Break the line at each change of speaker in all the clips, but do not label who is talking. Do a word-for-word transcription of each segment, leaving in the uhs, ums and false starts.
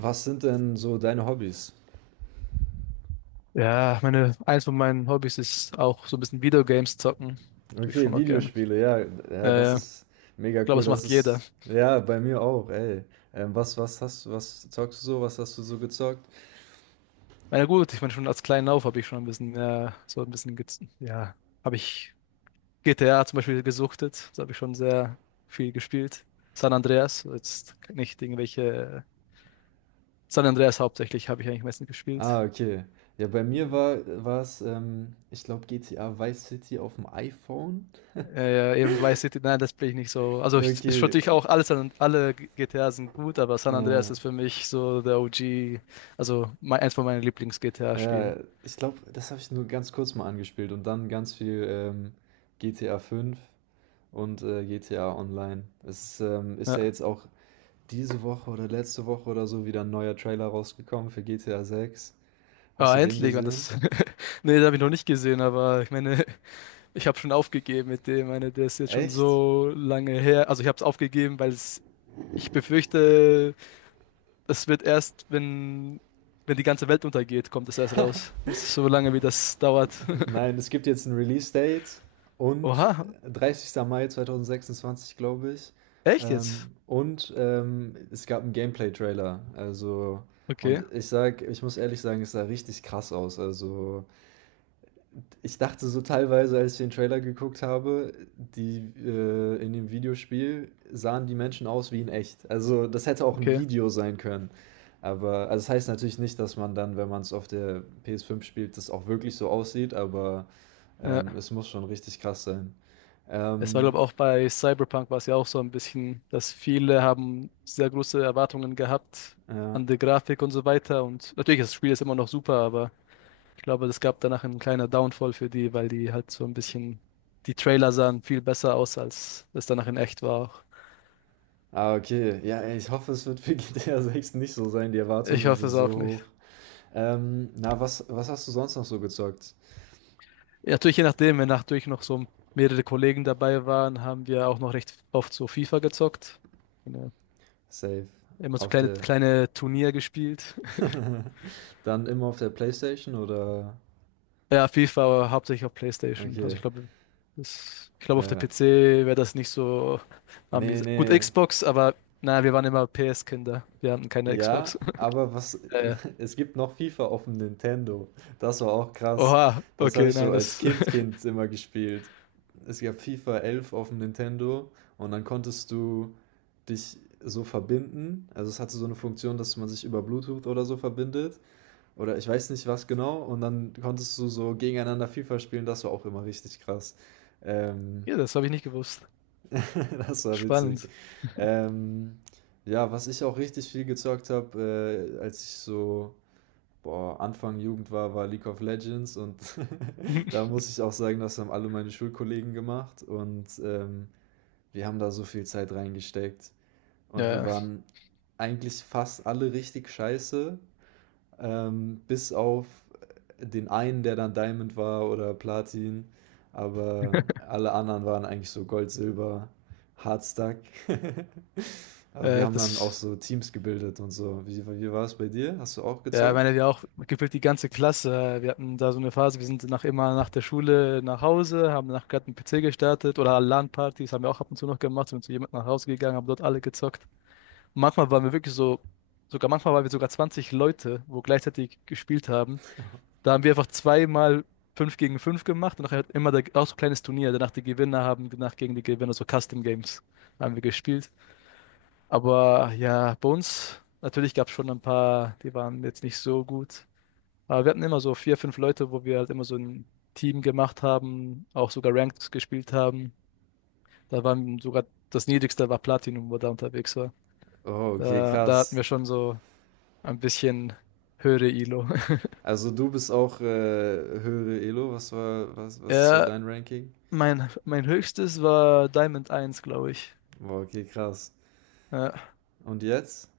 Was sind denn so deine Hobbys?
Ja, meine, eins von meinen Hobbys ist auch so ein bisschen Videogames zocken. Tue ich
Okay,
schon auch gerne.
Videospiele, ja, ja, das
Äh, ich
ist mega
glaube,
cool,
es
das
macht jeder.
ist, ja, bei mir auch, ey. Ähm, was, was hast, was zockst du so, was hast du so gezockt?
Na ja, gut, ich meine, schon als kleinen Auf habe ich schon ein bisschen, ja, so ein bisschen, gez- ja, habe ich G T A zum Beispiel gesuchtet. Das habe ich schon sehr viel gespielt. San Andreas, jetzt nicht irgendwelche, San Andreas hauptsächlich habe ich eigentlich meistens
Ah,
gespielt.
okay. Ja, bei mir war, war es, ähm, ich glaube, G T A Vice City auf dem iPhone.
Ja, ja, eben Vice City, nein, das bin ich nicht so. Also ich, ich
Okay.
würde ich auch alles an alle G T A sind gut, aber San Andreas
Äh,
ist für mich so der O G, also mein, eins von meinen Lieblings-G T A-Spielen.
ja, ich glaube, das habe ich nur ganz kurz mal angespielt und dann ganz viel ähm, G T A fünf und äh, G T A Online. Es ist, ähm, ist ja
Ja.
jetzt auch diese Woche oder letzte Woche oder so wieder ein neuer Trailer rausgekommen für G T A sechs. Hast du
Ah,
den
endlich, man, das.
gesehen?
Nee, das habe ich noch nicht gesehen, aber ich meine, ich habe schon aufgegeben mit dem. Ich meine, der ist jetzt schon
Echt?
so lange her. Also ich habe es aufgegeben, weil es, ich befürchte, das wird erst, wenn, wenn die ganze Welt untergeht, kommt es erst raus. Das ist so lange, wie das dauert.
Nein, es gibt jetzt ein Release-Date und
Oha,
dreißigsten Mai zwanzig sechsundzwanzig, glaube ich.
echt jetzt?
Ähm, und ähm, es gab einen Gameplay-Trailer. Also, und
Okay,
ich sag, ich muss ehrlich sagen, es sah richtig krass aus. Also, ich dachte so teilweise, als ich den Trailer geguckt habe, die äh, in dem Videospiel sahen die Menschen aus wie in echt. Also das hätte auch ein
okay.
Video sein können. Aber also das heißt natürlich nicht, dass man dann, wenn man es auf der ps fünf spielt, das auch wirklich so aussieht, aber
Ja,
ähm, es muss schon richtig krass sein.
es war,
Ähm,
glaube ich, auch bei Cyberpunk war es ja auch so ein bisschen, dass viele haben sehr große Erwartungen gehabt
ja.
an die Grafik und so weiter. Und natürlich, das Spiel ist immer noch super, aber ich glaube, es gab danach einen kleinen Downfall für die, weil die halt so ein bisschen, die Trailer sahen viel besser aus, als es danach in echt war auch.
Ah, okay. Ja, ey, ich hoffe, es wird für G T A sechs nicht so sein. Die
Ich
Erwartungen
hoffe
sind
es auch
so
nicht.
hoch. Ähm, na, was, was hast du sonst noch so gezockt?
Ja, natürlich, je nachdem, wenn natürlich noch so mehrere Kollegen dabei waren, haben wir auch noch recht oft so FIFA gezockt. Ja,
Safe.
immer so
Auf
kleine,
der.
kleine Turnier gespielt.
Dann immer auf der PlayStation oder?
Ja, FIFA, aber hauptsächlich auf PlayStation. Also
Okay,
ich glaube, das, ich glaube, auf der
ja.
P C wäre das nicht so
Nee,
amüsant. Gut,
nee.
Xbox, aber naja, wir waren immer P S-Kinder. Wir hatten keine
Ja,
Xbox.
aber was,
Äh,
es gibt noch FIFA auf dem Nintendo. Das war auch krass.
oha,
Das habe
okay,
ich so
nein,
als
das,
Kind, Kind immer gespielt. Es gab FIFA elf auf dem Nintendo und dann konntest du dich so verbinden. Also es hatte so eine Funktion, dass man sich über Bluetooth oder so verbindet. Oder ich weiß nicht was genau. Und dann konntest du so gegeneinander FIFA spielen. Das war auch immer richtig krass. Ähm,
Ja, das habe ich nicht gewusst.
Das war witzig.
Spannend.
Ähm, ja, was ich auch richtig viel gezockt habe, äh, als ich so boah, Anfang Jugend war, war League of Legends und da muss ich auch sagen, das haben alle meine Schulkollegen gemacht und ähm, wir haben da so viel Zeit reingesteckt und wir
Ja,
waren eigentlich fast alle richtig scheiße, ähm, bis auf den einen, der dann Diamond war oder Platin. Aber alle anderen waren eigentlich so Gold, Silber, Hardstack. Aber wir
äh,
haben dann auch
das,
so Teams gebildet und so. Wie, wie war es bei dir? Hast du auch
ja, ich
gezockt?
meine, wir auch gefühlt die ganze Klasse. Wir hatten da so eine Phase, wir sind nach immer nach der Schule nach Hause, haben nach gerade einen P C gestartet oder LAN-Partys haben wir auch ab und zu noch gemacht, sind zu jemandem nach Hause gegangen, haben dort alle gezockt. Manchmal waren wir wirklich so, sogar manchmal waren wir sogar zwanzig Leute, wo gleichzeitig gespielt haben. Da haben wir einfach zweimal fünf gegen fünf gemacht und nachher hat immer der, auch so ein kleines Turnier. Danach die Gewinner haben danach gegen die Gewinner so Custom Games haben wir gespielt. Aber ja, bei uns natürlich gab es schon ein paar, die waren jetzt nicht so gut. Aber wir hatten immer so vier, fünf Leute, wo wir halt immer so ein Team gemacht haben, auch sogar Ranked gespielt haben. Da waren sogar das Niedrigste war Platinum, wo da unterwegs war.
Oh, okay,
Da, da hatten
krass.
wir schon so ein bisschen höhere Elo.
Also du bist auch äh, höhere Elo. Was war, was, was ist so
Ja,
dein Ranking?
mein, mein höchstes war Diamond eins, glaube ich.
Boah, okay, krass.
Ja,
Und jetzt?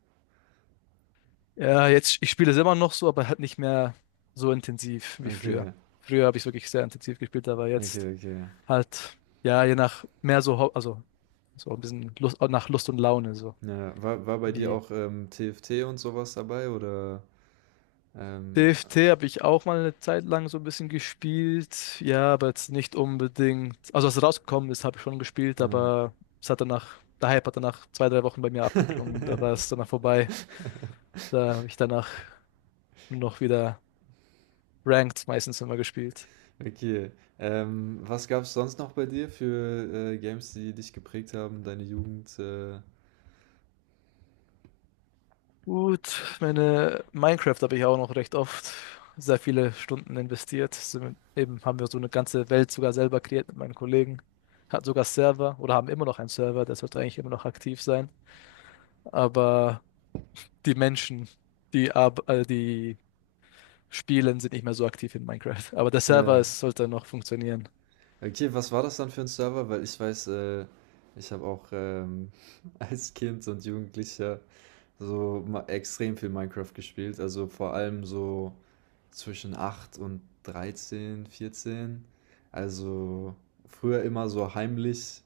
ja, jetzt, ich spiele es immer noch so, aber halt nicht mehr so intensiv wie früher.
Okay,
Früher habe ich wirklich sehr intensiv gespielt, aber
okay,
jetzt
okay.
halt, ja, je nach mehr so, hau- also so ein bisschen Lust, nach Lust und Laune, so
Ja, war, war bei dir
wie.
auch ähm, T F T und sowas dabei oder? Ähm,
T F T habe ich auch mal eine Zeit lang so ein bisschen gespielt. Ja, aber jetzt nicht unbedingt. Also als es rausgekommen ist, habe ich schon gespielt,
ah.
aber es hat danach, der Hype hat danach zwei, drei Wochen bei mir abgeklungen. Da war es danach vorbei. Da habe ich danach nur noch wieder Ranked meistens immer gespielt.
Okay. Ähm, was gab es sonst noch bei dir für äh, Games, die dich geprägt haben, deine Jugend? Äh,
Gut, meine Minecraft habe ich auch noch recht oft sehr viele Stunden investiert. Sind, eben haben wir so eine ganze Welt sogar selber kreiert mit meinen Kollegen. Hat sogar Server oder haben immer noch einen Server, der sollte eigentlich immer noch aktiv sein. Aber die Menschen, die, ab, äh, die spielen, sind nicht mehr so aktiv in Minecraft. Aber der Server,
äh.
es sollte noch funktionieren.
Okay, was war das dann für ein Server? Weil ich weiß, äh, ich habe auch ähm, als Kind und Jugendlicher so ma- extrem viel Minecraft gespielt. Also vor allem so zwischen acht und dreizehn, vierzehn. Also früher immer so heimlich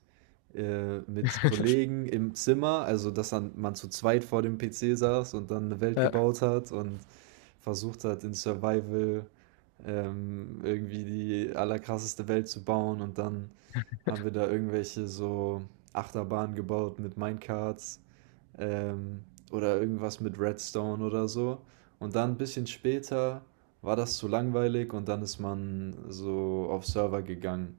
äh, mit Kollegen im Zimmer, also dass dann man zu zweit vor dem P C saß und dann eine Welt
Ja.
gebaut hat und versucht hat, in Survival ähm, irgendwie die allerkrasseste Welt zu bauen und dann haben wir da irgendwelche so Achterbahnen gebaut mit Minecarts ähm, oder irgendwas mit Redstone oder so. Und dann ein bisschen später war das zu langweilig und dann ist man so auf Server gegangen,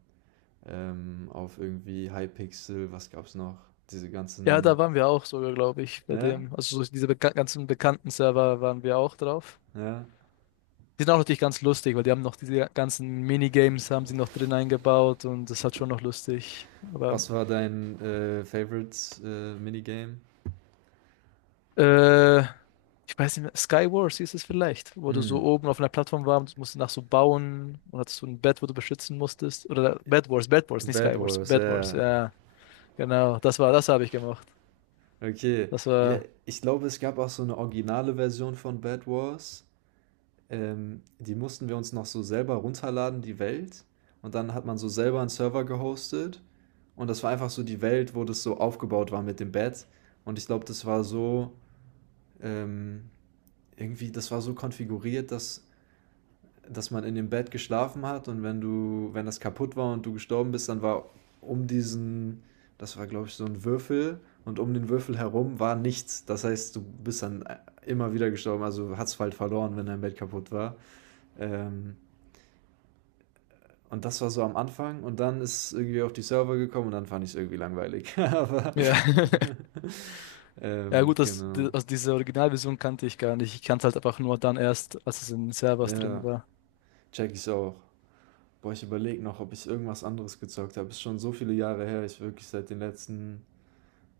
ähm, auf irgendwie Hypixel, was gab's noch? Diese
Ja, da
ganzen,
waren wir auch sogar, glaube ich, bei
ja,
dem. Also so diese beka ganzen bekannten Server waren wir auch drauf.
ja.
Die sind auch natürlich ganz lustig, weil die haben noch diese ganzen Minigames haben sie noch drin eingebaut und das hat schon noch lustig. Aber
Was war dein äh, Favorite äh, Minigame?
äh, ich weiß nicht mehr, Skywars hieß es vielleicht, wo du
Hm,
so oben auf einer Plattform warst, musst du nach so bauen und hattest so ein Bed, wo du beschützen musstest. Oder Bed Wars, Bed Wars, nicht
Bad
Skywars,
Wars,
Bed Wars.
ja.
Ja, genau, das war, das habe ich gemacht.
Okay,
Das
ja,
war,
ich glaube, es gab auch so eine originale Version von Bed Wars. Ähm, die mussten wir uns noch so selber runterladen, die Welt. Und dann hat man so selber einen Server gehostet. Und das war einfach so die Welt, wo das so aufgebaut war mit dem Bett. Und ich glaube, das war so, ähm, irgendwie, das war so konfiguriert, dass, dass man in dem Bett geschlafen hat und wenn du, wenn das kaputt war und du gestorben bist, dann war um diesen, das war glaube ich so ein Würfel und um den Würfel herum war nichts. Das heißt, du bist dann äh, immer wieder gestorben, also hast halt verloren, wenn dein Bett kaputt war. Ähm, und das war so am Anfang und dann ist irgendwie auf die Server gekommen und dann fand ich es irgendwie langweilig. Aber
ja, ja
ähm,
gut, das,
genau.
die- also diese Originalversion kannte ich gar nicht. Ich kannte halt einfach nur dann erst, als es in Servers
Ja,
drin war.
check ich's auch. Boah, ich überlege noch, ob ich irgendwas anderes gezockt habe. Ist schon so viele Jahre her. Ich wirklich seit den letzten,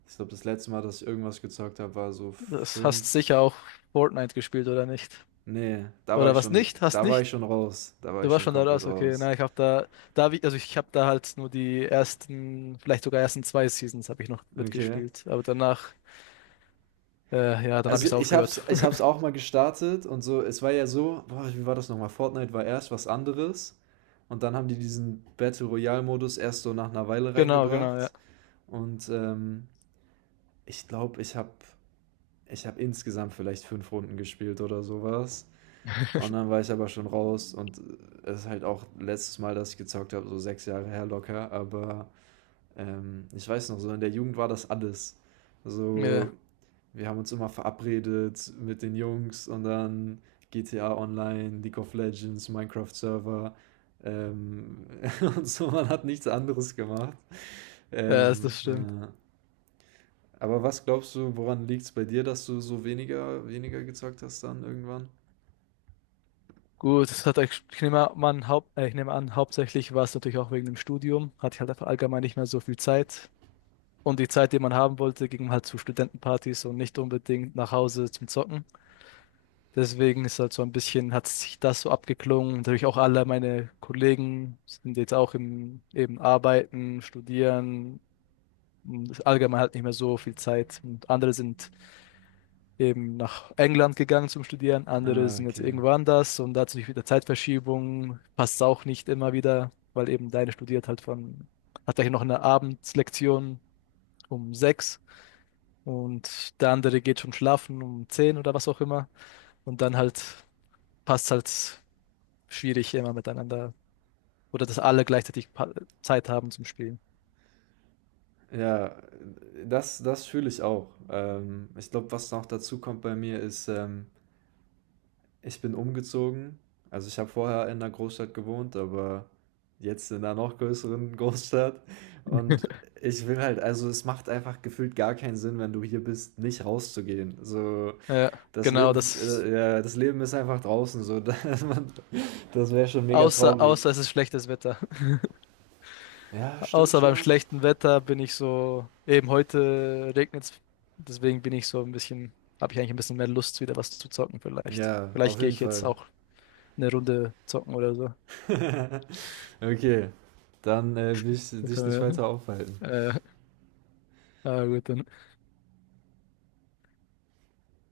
ich glaube, das letzte Mal, dass ich irgendwas gezockt habe, war so
Das hast
fünf.
sicher auch Fortnite gespielt, oder nicht?
Nee, da war
Oder
ich
was
schon,
nicht? Hast
da war ich
nicht?
schon raus. Da war
Du
ich
warst
schon
schon da
komplett
raus, okay.
raus.
Na, ich habe da, da hab ich, also ich habe da halt nur die ersten, vielleicht sogar ersten zwei Seasons habe ich noch
Okay.
mitgespielt. Aber danach, äh, ja, dann habe
Also
ich es
ich
aufgehört.
hab's, ich hab's auch mal gestartet und so, es war ja so, boah, wie war das nochmal? Fortnite war erst was anderes und dann haben die diesen Battle Royale Modus erst so nach einer Weile
Genau, genau,
reingebracht
ja.
und ähm, ich glaube, ich habe ich habe insgesamt vielleicht fünf Runden gespielt oder sowas. Und dann war ich aber schon raus und es ist halt auch letztes Mal, dass ich gezockt habe, so sechs Jahre her locker, aber ähm, ich weiß noch, so in der Jugend war das alles.
Ja,
So, wir haben uns immer verabredet mit den Jungs und dann G T A Online, League of Legends, Minecraft Server ähm, und so, man hat nichts anderes gemacht.
ja, das
Ähm,
stimmt.
äh, aber was glaubst du, woran liegt es bei dir, dass du so weniger weniger gezockt hast dann irgendwann?
Gut, das hat, euch- ich nehme an, haupt, äh, ich nehme an, hauptsächlich war es natürlich auch wegen dem Studium. Hatte ich halt einfach allgemein nicht mehr so viel Zeit. Und die Zeit, die man haben wollte, ging halt zu Studentenpartys und nicht unbedingt nach Hause zum Zocken. Deswegen ist halt so ein bisschen, hat sich das so abgeklungen. Natürlich auch alle meine Kollegen sind jetzt auch im, eben arbeiten, studieren. Und allgemein halt nicht mehr so viel Zeit. Und andere sind eben nach England gegangen zum Studieren, andere
Ah,
sind jetzt
okay.
irgendwo anders und dazu natürlich wieder Zeitverschiebung, passt auch nicht immer wieder, weil eben deine studiert halt von, hat gleich noch eine Abendslektion um sechs und der andere geht schon schlafen um zehn oder was auch immer und dann halt passt halt schwierig immer miteinander oder dass alle gleichzeitig pa- Zeit haben zum Spielen.
Ja, das das fühle ich auch. Ähm, ich glaube, was noch dazu kommt bei mir ist, ähm, ich bin umgezogen. Also, ich habe vorher in 'ner Großstadt gewohnt, aber jetzt in einer noch größeren Großstadt und ich will halt also, es macht einfach gefühlt gar keinen Sinn, wenn du hier bist, nicht rauszugehen. So
Ja,
das
genau,
Leben,
das,
äh, ja, das Leben ist einfach draußen, so. dass man- Das wäre schon mega
außer,
traurig.
außer es ist schlechtes Wetter.
Ja, stimmt
Außer beim
schon.
schlechten Wetter bin ich so, eben heute regnet es, deswegen bin ich so ein bisschen, habe ich eigentlich ein bisschen mehr Lust, wieder was zu zocken vielleicht.
Ja, auf
Vielleicht gehe
jeden
ich jetzt
Fall.
auch eine Runde zocken oder so.
Okay, dann äh, will ich
Da
dich nicht
können
weiter aufhalten.
wir, äh, ah, gut, dann